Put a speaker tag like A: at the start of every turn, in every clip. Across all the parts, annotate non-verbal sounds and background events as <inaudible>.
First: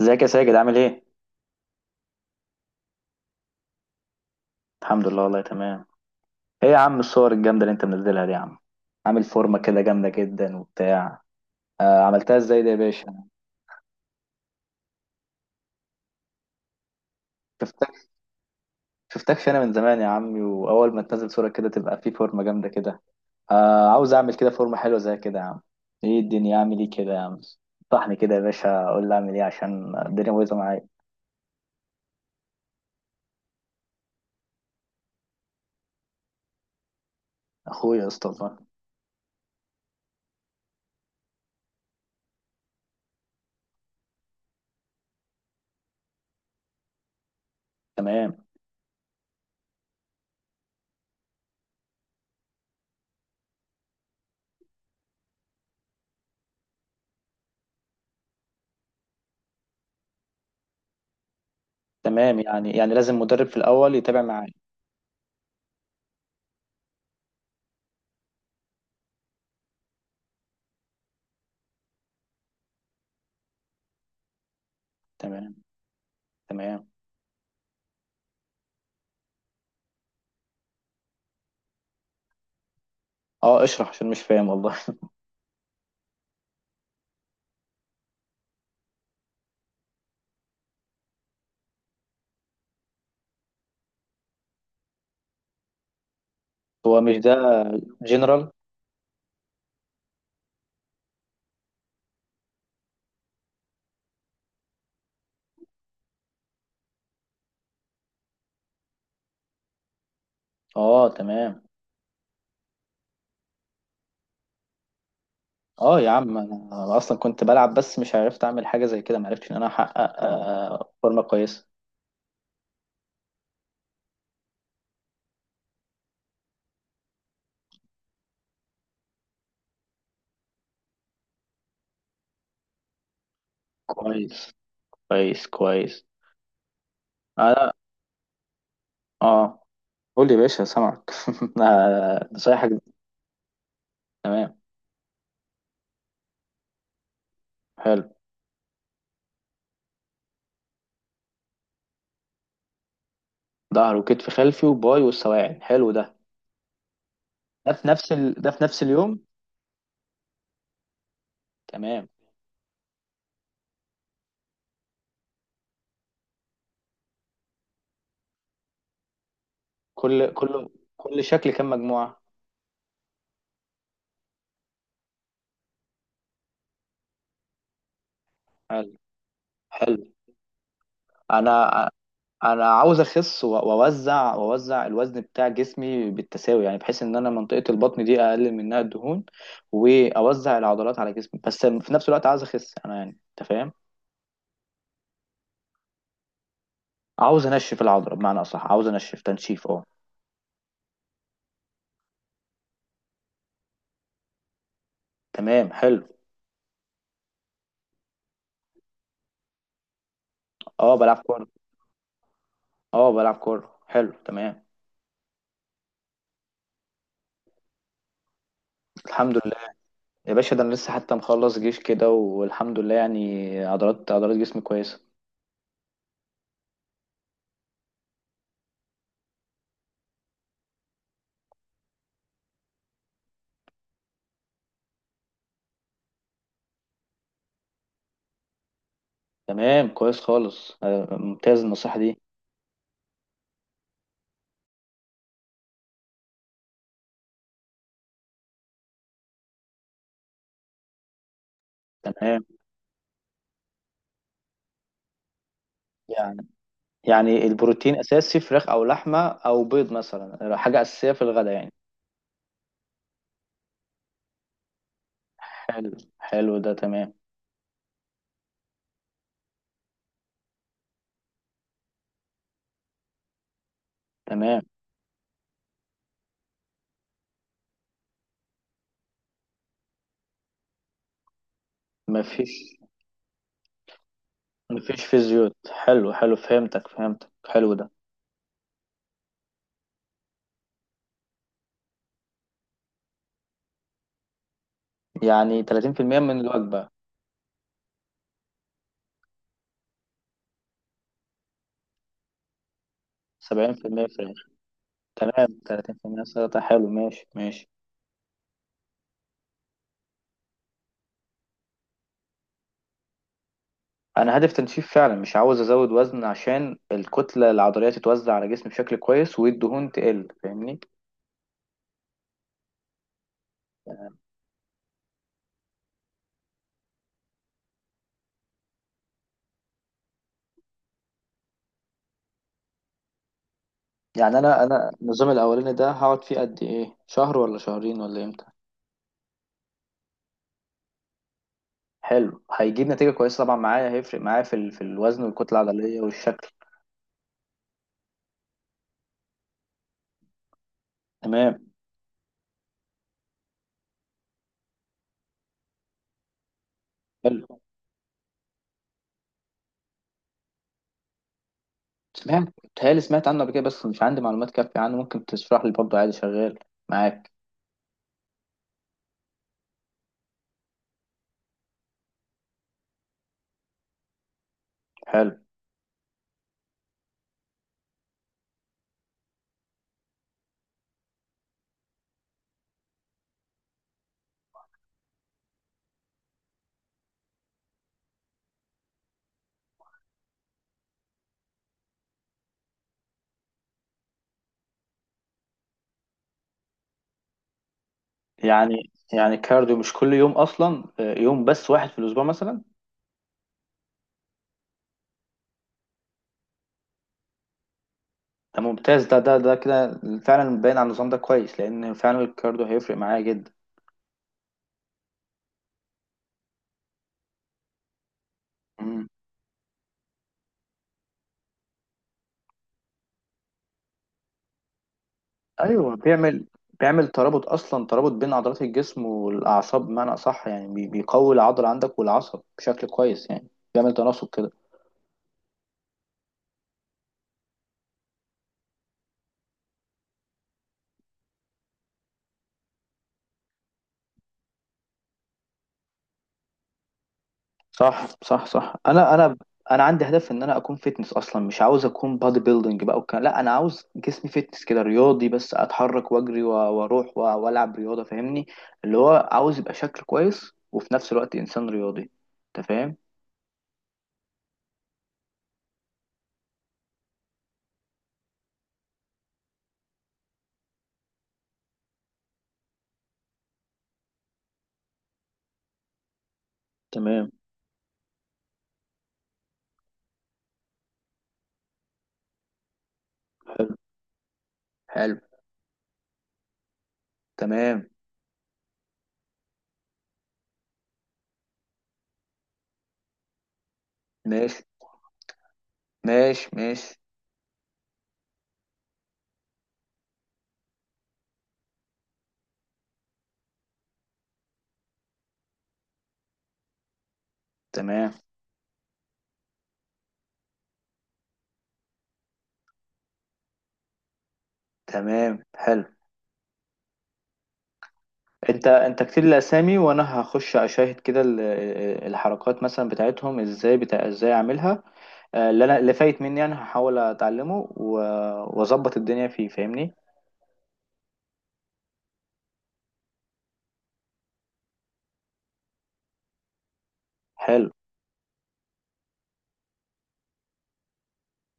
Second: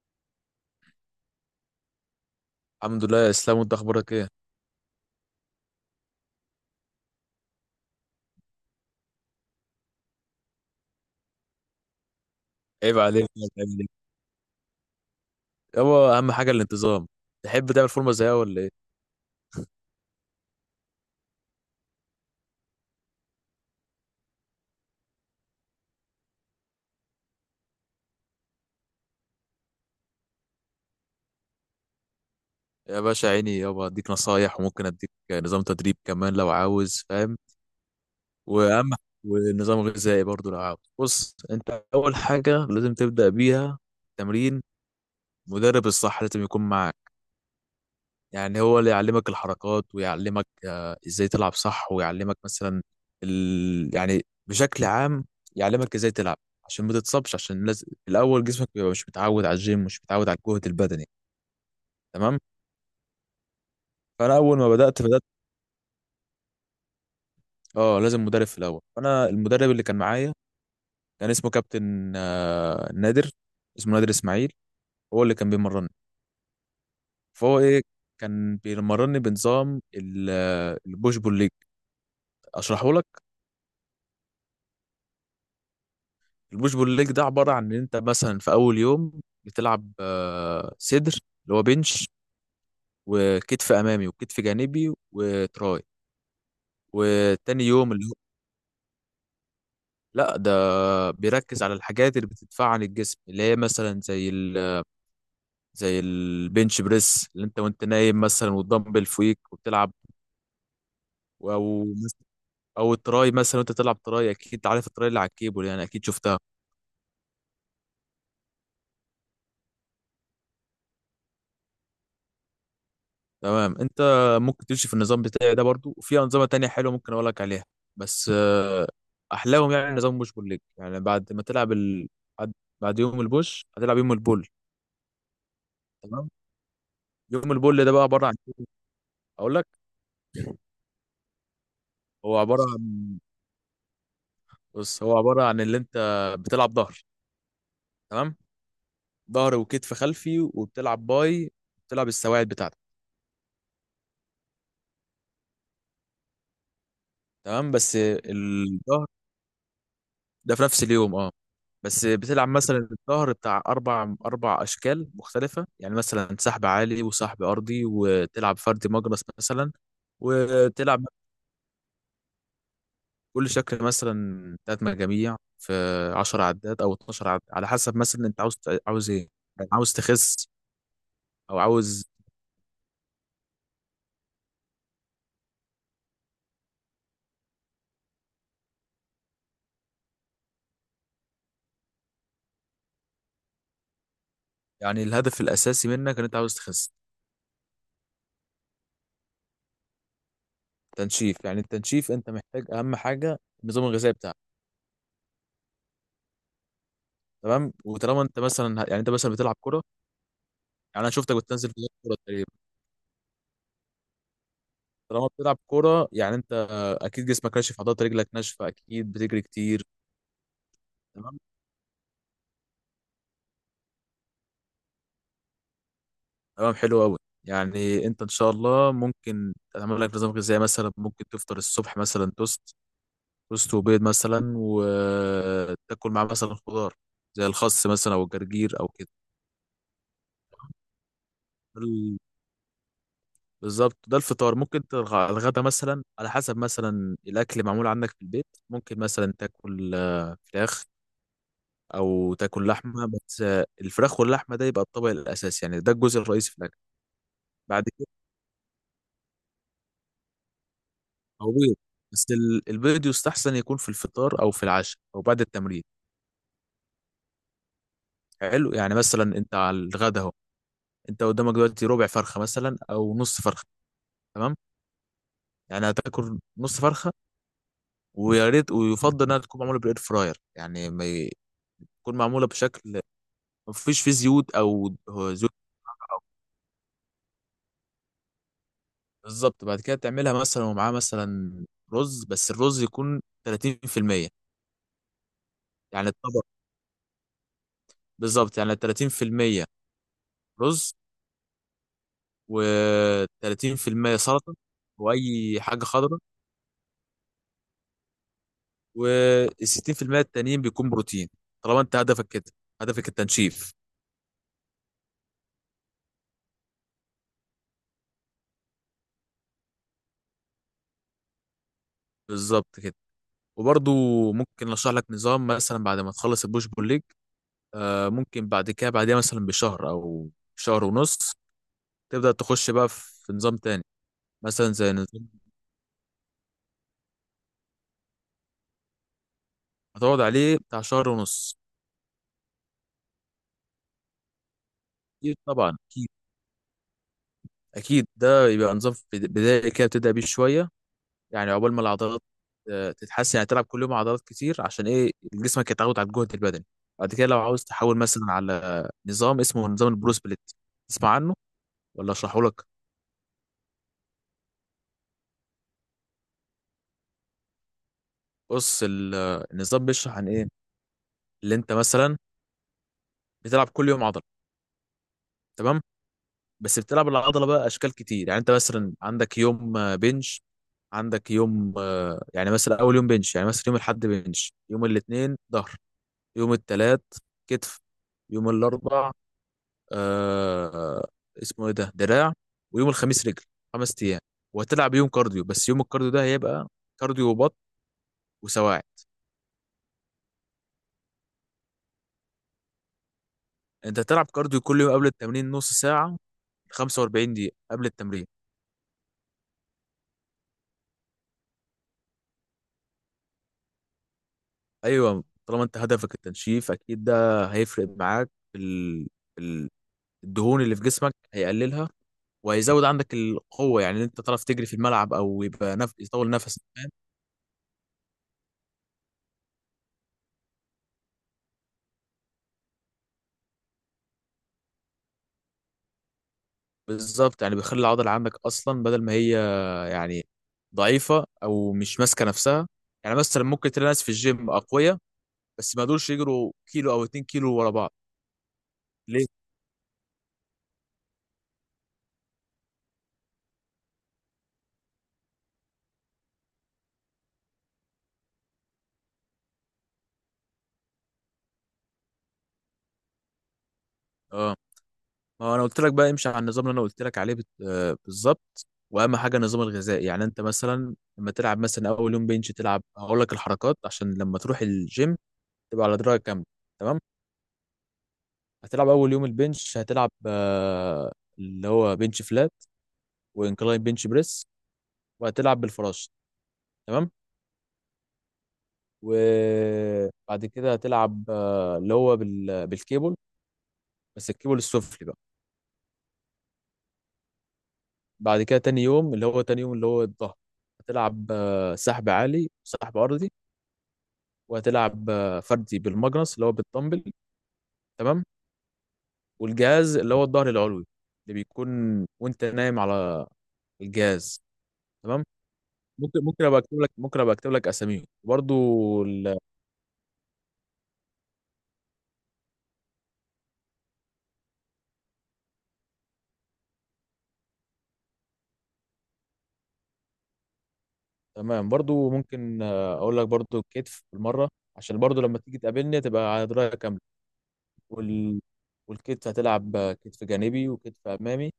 A: ازيك يا ساجد، عامل ايه؟
B: الحمد لله يا اسلام، وانت اخبارك ايه؟
A: الحمد لله والله تمام. ايه يا عم الصور الجامدة اللي انت منزلها دي يا عم، عامل فورمة كده جامدة جدا وبتاع. آه، عملتها ازاي ده يا
B: عيب
A: باشا؟
B: عليك يا زميلي. يابا اهم حاجه الانتظام. تحب تعمل
A: شفتك
B: فورمه زيها ولا ايه؟
A: شفتكش انا من زمان يا عمي، واول ما تنزل صورة كده تبقى في فورمة جامدة كده. آه عاوز اعمل كده فورمة حلوة زي كده يا عم. ايه الدنيا، اعمل ايه كده يا عم؟ صحني كده يا باشا، قول لي اعمل ايه عشان الدنيا بايظة معايا.
B: يا باشا عيني، يابا اديك نصايح وممكن اديك نظام تدريب كمان لو عاوز، فاهم.
A: اخويا يا اسطى والله.
B: واهم ونظام غذائي برضو لو عاوز. بص انت اول حاجه لازم تبدا بيها تمرين. مدرب الصح لازم يكون معاك،
A: تمام
B: يعني هو اللي يعلمك الحركات ويعلمك ازاي تلعب صح، ويعلمك مثلا يعني بشكل عام، يعلمك ازاي تلعب عشان ما تتصابش، عشان لازم الاول جسمك بيبقى مش متعود على الجيم، مش متعود على الجهد البدني. تمام.
A: تمام، يعني لازم مدرب في الاول يتابع
B: فانا
A: معايا.
B: اول ما بدات، اه لازم مدرب في الاول. فانا المدرب اللي كان معايا كان اسمه كابتن نادر. اسمه نادر اسماعيل. هو اللي كان
A: تمام
B: بيمرني.
A: تمام.
B: فهو ايه، كان بيمرني بنظام البوش بول ليج. اشرحه لك.
A: اه، اشرح عشان مش فاهم والله <laughs>
B: البوش بول ليج ده عبارة عن إن أنت مثلا في أول يوم بتلعب صدر، اللي هو بنش، وكتف أمامي وكتف جانبي وتراي.
A: هو مش ده،
B: وتاني يوم اللي هو،
A: جنرال؟
B: لا ده بيركز على الحاجات اللي بتدفع عن الجسم، اللي هي مثلا زي البنش بريس، اللي أنت وأنت نايم مثلا والدمبل فوقيك وبتلعب،
A: اه تمام.
B: أو أو التراي مثلا، وأنت تلعب تراي أكيد عارف التراي اللي على الكيبل، يعني
A: اه
B: أكيد
A: يا عم،
B: شفتها.
A: أنا اصلا كنت بلعب بس مش عرفت اعمل حاجه زي كده، ما عرفتش ان انا احقق فورمه كويسه.
B: تمام انت ممكن تمشي في النظام بتاعي ده برضو، وفي انظمه تانية حلوه ممكن اقول لك عليها. بس احلاهم يعني نظام بوش بول ليج، يعني بعد ما تلعب بعد بعد يوم البوش هتلعب يوم البول.
A: كويس. كويس كويس.
B: تمام. يوم
A: انا
B: البول ده بقى عباره عن إيه؟ اقول
A: اه،
B: لك.
A: قول لي يا باشا سامعك <laughs> أنا
B: هو عباره
A: نصايحك دي.
B: عن
A: تمام
B: بص، هو عباره عن اللي انت بتلعب ظهر.
A: حلو.
B: تمام. ظهر وكتف خلفي، وبتلعب باي، بتلعب السواعد بتاعتك.
A: ظهر وكتف خلفي وباي والسواعد، حلو ده.
B: تمام
A: ده في
B: بس
A: نفس ال... ده في نفس
B: الظهر
A: اليوم.
B: ده في نفس اليوم اه. بس
A: تمام.
B: بتلعب مثلا الظهر بتاع أربع أشكال مختلفة، يعني مثلا سحب عالي وسحب أرضي وتلعب فردي مجرس مثلا،
A: كل كل
B: وتلعب
A: كل شكل كام مجموعه؟
B: كل شكل مثلا تلات مجاميع في 10 عدات أو 12 عدات، على حسب مثلا أنت عاوز.
A: حلو
B: عاوز إيه، يعني عاوز
A: حلو.
B: تخس أو
A: انا
B: عاوز.
A: انا عاوز اخس واوزع الوزن بتاع جسمي بالتساوي، يعني بحيث ان انا منطقة البطن دي اقلل منها الدهون، واوزع العضلات على جسمي، بس في نفس الوقت عاوز اخس انا، يعني انت فاهم.
B: يعني الهدف الأساسي منك إن أنت عاوز تخس.
A: عاوز انشف العضلة، بمعنى اصح عاوز انشف، تنشيف اه.
B: تنشيف. يعني التنشيف أنت محتاج أهم حاجة النظام الغذائي بتاعك.
A: تمام حلو.
B: تمام. وطالما أنت مثلا بتلعب كرة،
A: اه،
B: يعني أنا
A: بلعب
B: شفتك
A: كورة.
B: بتنزل في كرة،
A: اه، بلعب كورة، حلو تمام.
B: طالما بتلعب كوره يعني انت اكيد جسمك ناشف، عضلات رجلك ناشفه، اكيد
A: الحمد
B: بتجري
A: لله.
B: كتير.
A: يا باشا ده انا لسه حتى
B: تمام،
A: مخلص جيش كده والحمد لله، يعني عضلات جسمي كويسة.
B: تمام، حلو قوي. يعني انت ان شاء الله ممكن تعمل لك نظام غذائي، مثلا ممكن تفطر الصبح مثلا توست وبيض مثلا، وتاكل معاه مثلا خضار زي الخس مثلا او الجرجير او كده.
A: تمام كويس خالص، ممتاز النصيحة دي.
B: ال- بالظبط ده الفطار. ممكن الغدا مثلا على حسب مثلا الاكل معمول عندك في البيت، ممكن مثلا تاكل فراخ او
A: تمام.
B: تاكل لحمه، بس الفراخ واللحمه ده يبقى الطبق الاساسي، يعني ده الجزء
A: يعني
B: الرئيسي في الاكل.
A: يعني
B: بعد
A: البروتين
B: كده
A: اساسي، فراخ او لحمه او بيض مثلا، حاجه اساسيه في
B: او
A: الغداء يعني.
B: بيض، بس البيض يستحسن يكون في الفطار او في العشاء او بعد التمرين.
A: حلو حلو ده تمام.
B: حلو، يعني مثلا انت على الغدا اهو، انت قدامك دلوقتي ربع فرخه مثلا او نص فرخه. تمام.
A: تمام
B: يعني هتاكل نص فرخه، ويا ريت ويفضل انها تكون معموله بالاير فراير، يعني ما ي- تكون معموله
A: مفيش.
B: بشكل ما فيش فيه زيوت او
A: مفيش في
B: هو زيوت.
A: زيوت، حلو حلو، فهمتك فهمتك، حلو ده.
B: بالظبط. بعد كده تعملها مثلا، ومعاه مثلا رز، بس الرز يكون 30%.
A: يعني
B: يعني
A: 30% من
B: الطبق
A: الوجبة.
B: بالظبط، يعني 30% رز
A: 70%
B: و30%
A: فراخ.
B: سلطة،
A: تمام،
B: وأي حاجة خضراء،
A: 30% سلطة، حلو، ماشي ماشي.
B: وال60% التانيين بيكون بروتين. طالما أنت هدفك كده، هدفك التنشيف.
A: أنا هدف تنشيف فعلا، مش عاوز أزود وزن عشان الكتلة العضلية تتوزع على جسمي بشكل كويس والدهون تقل، فاهمني.
B: بالظبط كده. وبرضو ممكن أشرح لك نظام مثلا بعد ما تخلص البوش بول ليج. ممكن بعد كده، بعدها مثلا بشهر أو شهر ونص تبدأ تخش بقى في نظام تاني،
A: يعني أنا
B: مثلا
A: أنا
B: زي نظام
A: النظام الأولاني ده هقعد فيه قد إيه، شهر ولا شهرين ولا إمتى؟
B: هتقعد عليه بتاع شهر ونص.
A: حلو، هيجيب نتيجة كويسة طبعا معايا، هيفرق معايا في الوزن
B: أكيد
A: والكتلة
B: طبعا
A: العضلية
B: أكيد.
A: والشكل.
B: أكيد ده يبقى نظام بدائي كده بتبدأ بيه شوية، يعني
A: تمام
B: عقبال ما العضلات تتحسن، يعني تلعب كل يوم عضلات كتير عشان ايه جسمك يتعود على الجهد البدني. بعد كده لو
A: حلو.
B: عاوز تحول مثلا على نظام اسمه نظام البرو سبليت. تسمع عنه ولا اشرحه
A: سمعت
B: لك؟
A: بتهيألي، سمعت عنه قبل كده بس مش عندي معلومات كافية عنه، ممكن تشرح لي برضه عادي شغال معاك.
B: بص النظام بيشرح عن ايه، اللي انت مثلا بتلعب كل يوم عضله.
A: حلو.
B: تمام بس بتلعب العضله بقى اشكال كتير، يعني انت مثلا عندك يوم بنش، عندك يوم يعني مثلا اول يوم بنش، يعني مثلا يوم الاحد بنش، يوم الاثنين ظهر، يوم الثلاث كتف، يوم الاربع آه اسمه ايه ده، دراع، ويوم الخميس رجل، 5 ايام. وهتلعب يوم كارديو، بس يوم الكارديو ده هيبقى كارديو وبط وسواعد.
A: يعني كارديو مش كل يوم أصلا، يوم بس واحد في الأسبوع مثلا.
B: انت هتلعب كارديو كل يوم قبل التمرين نص ساعة، 45 دقيقة قبل التمرين.
A: ده ممتاز، ده كده فعلا باين على النظام ده كويس، لأن فعلا الكارديو هيفرق معايا جدا.
B: ايوه، طالما انت هدفك التنشيف اكيد ده هيفرق معاك في ال- الدهون اللي في جسمك هيقللها، وهيزود عندك القوة، يعني ان انت تعرف تجري في الملعب، او يبقى
A: ايوه،
B: يطول
A: بيعمل
B: نفسك.
A: بيعمل ترابط اصلا، ترابط بين عضلات الجسم والاعصاب، بمعنى اصح يعني بيقوي العضله عندك والعصب بشكل كويس يعني، بيعمل تناسق كده.
B: بالظبط، يعني بيخلي العضله عندك اصلا بدل ما هي، يعني ضعيفه او مش ماسكه نفسها. يعني مثلا ممكن تلاقي ناس في الجيم اقوياء، بس ما يقدروش يجروا كيلو او 2 كيلو ورا بعض،
A: صح صح صح. انا
B: ليه؟
A: انا انا عندي هدف ان انا اكون فيتنس اصلا، مش عاوز اكون بادي بيلدينج بقى، وكان لا انا عاوز جسمي فيتنس كده رياضي بس، اتحرك واجري واروح والعب رياضه، فاهمني. اللي هو عاوز يبقى شكل كويس وفي نفس الوقت انسان رياضي، انت فاهم.
B: اه، ما هو انا قلت لك بقى امشي على النظام اللي انا قلت لك عليه بالظبط. واهم حاجه النظام الغذائي، يعني انت مثلا لما تلعب مثلا اول يوم بنش تلعب هقول لك الحركات عشان لما تروح الجيم تبقى على درايه كامله. تمام.
A: تمام.
B: هتلعب اول يوم البنش هتلعب اللي هو بنش فلات
A: حلو
B: وانكلاين بنش بريس،
A: حلو.
B: وهتلعب بالفراشه. تمام.
A: تمام،
B: وبعد كده هتلعب اللي هو بالكيبل، بس الكيبل
A: ماشي
B: السفلي بقى.
A: ماشي. ماشي.
B: بعد كده تاني يوم اللي هو الظهر. هتلعب سحب عالي وسحب ارضي، وهتلعب فردي بالماجنس اللي هو بالدمبل.
A: تمام
B: تمام. والجهاز اللي هو الظهر العلوي اللي بيكون وانت نايم على الجهاز. تمام.
A: تمام حلو.
B: ممكن ابقى اكتب لك اساميهم برضو.
A: انت كتير
B: ال...
A: الاسامي، وانا هخش اشاهد كده الحركات مثلا بتاعتهم ازاي، بتاع ازاي اعملها. اللي انا اللي فايت مني انا هحاول اتعلمه واظبط الدنيا فيه، فاهمني.
B: تمام برضو ممكن اقول لك برضو الكتف بالمره عشان برضو لما تيجي تقابلني تبقى على درايه كامله.
A: حلو
B: وال... والكتف هتلعب كتف جانبي وكتف امامي.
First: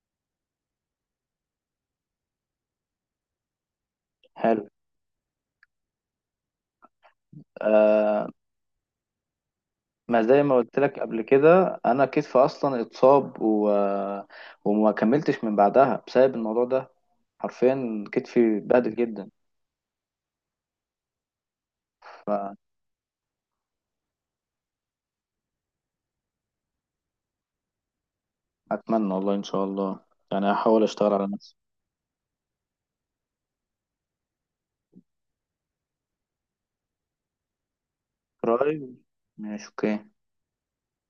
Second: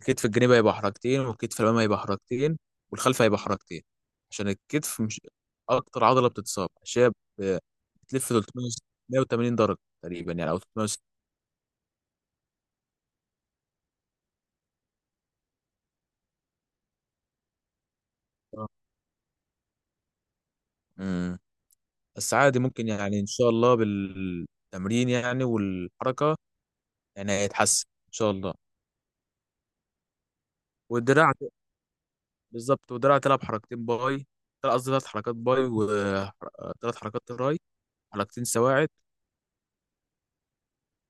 B: الكتف الجانبي هيبقى حركتين، والكتف الامامي هيبقى حركتين، والخلف هيبقى حركتين. عشان
A: حلو.
B: الكتف مش اكتر عضله بتتصاب، عشان هي ب-
A: آه،
B: بتلف 380 درجه
A: ما
B: تقريبا،
A: زي
B: يعني
A: ما
B: او
A: قلت لك
B: 360
A: قبل كده، انا كتفي اصلا اتصاب وما كملتش من بعدها بسبب الموضوع ده، حرفيا كتفي
B: درجة.
A: اتبهدل جدا.
B: امم بس عادي، ممكن يعني ان شاء الله بالتمرين يعني والحركه يعني هيتحسن ان شاء الله.
A: فاتمنى والله ان شاء الله، يعني هحاول اشتغل على
B: والدراع ت-
A: نفسي.
B: بالظبط. والدراع تلعب حركتين باي، قصدي ثلاث حركات باي وثلاث حركات تراي، حركتين
A: قريب.
B: سواعد.
A: ماشي اوكي.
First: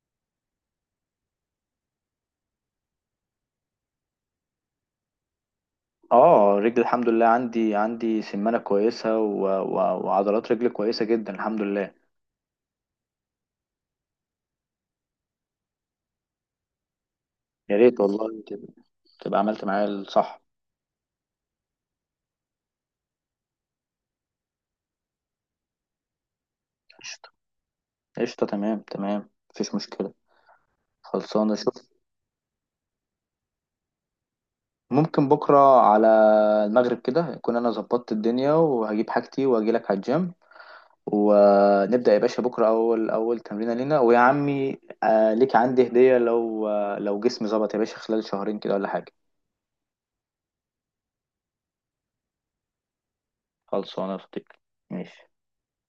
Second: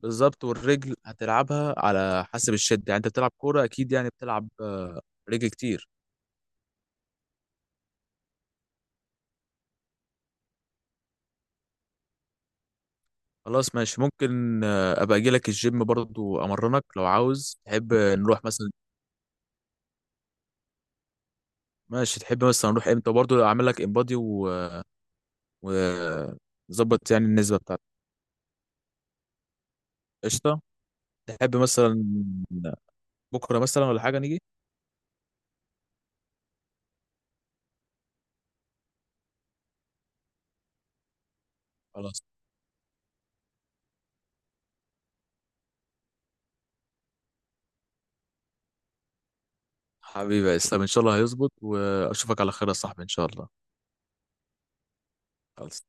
B: بالظبط. والرجل هتلعبها على حسب الشد، يعني انت بتلعب كوره اكيد يعني بتلعب رجل كتير.
A: اه، رجلي الحمد لله، عندي سمانة كويسة وعضلات رجلي كويسة جدا الحمد لله.
B: خلاص ماشي. ممكن ابقى اجي لك الجيم برضو امرنك لو عاوز،
A: يا
B: تحب
A: ريت والله،
B: نروح مثلا؟
A: تبقى عملت معايا الصح.
B: ماشي تحب مثلا نروح امتى، برضو اعمل لك انبادي و- نظبط يعني
A: قشطة
B: النسبه بتاعتك.
A: قشطة، تمام تمام مفيش مشكلة.
B: قشطه.
A: خلصانة،
B: تحب
A: شوف.
B: مثلا بكره مثلا ولا حاجه نيجي؟
A: ممكن بكرة على المغرب كده، يكون أنا ظبطت الدنيا وهجيب حاجتي وأجيلك على الجيم ونبدأ يا
B: خلاص
A: باشا بكرة، أول أول تمرينة لينا. ويا عمي، آه ليك عندي هدية لو، آه لو جسمي ظبط يا باشا خلال شهرين كده ولا حاجة.
B: حبيبي يا اسلام، ان شاء الله هيظبط واشوفك على خير يا صاحبي ان شاء الله.
A: خلصانة يا صديقي. ماشي.
B: خلاص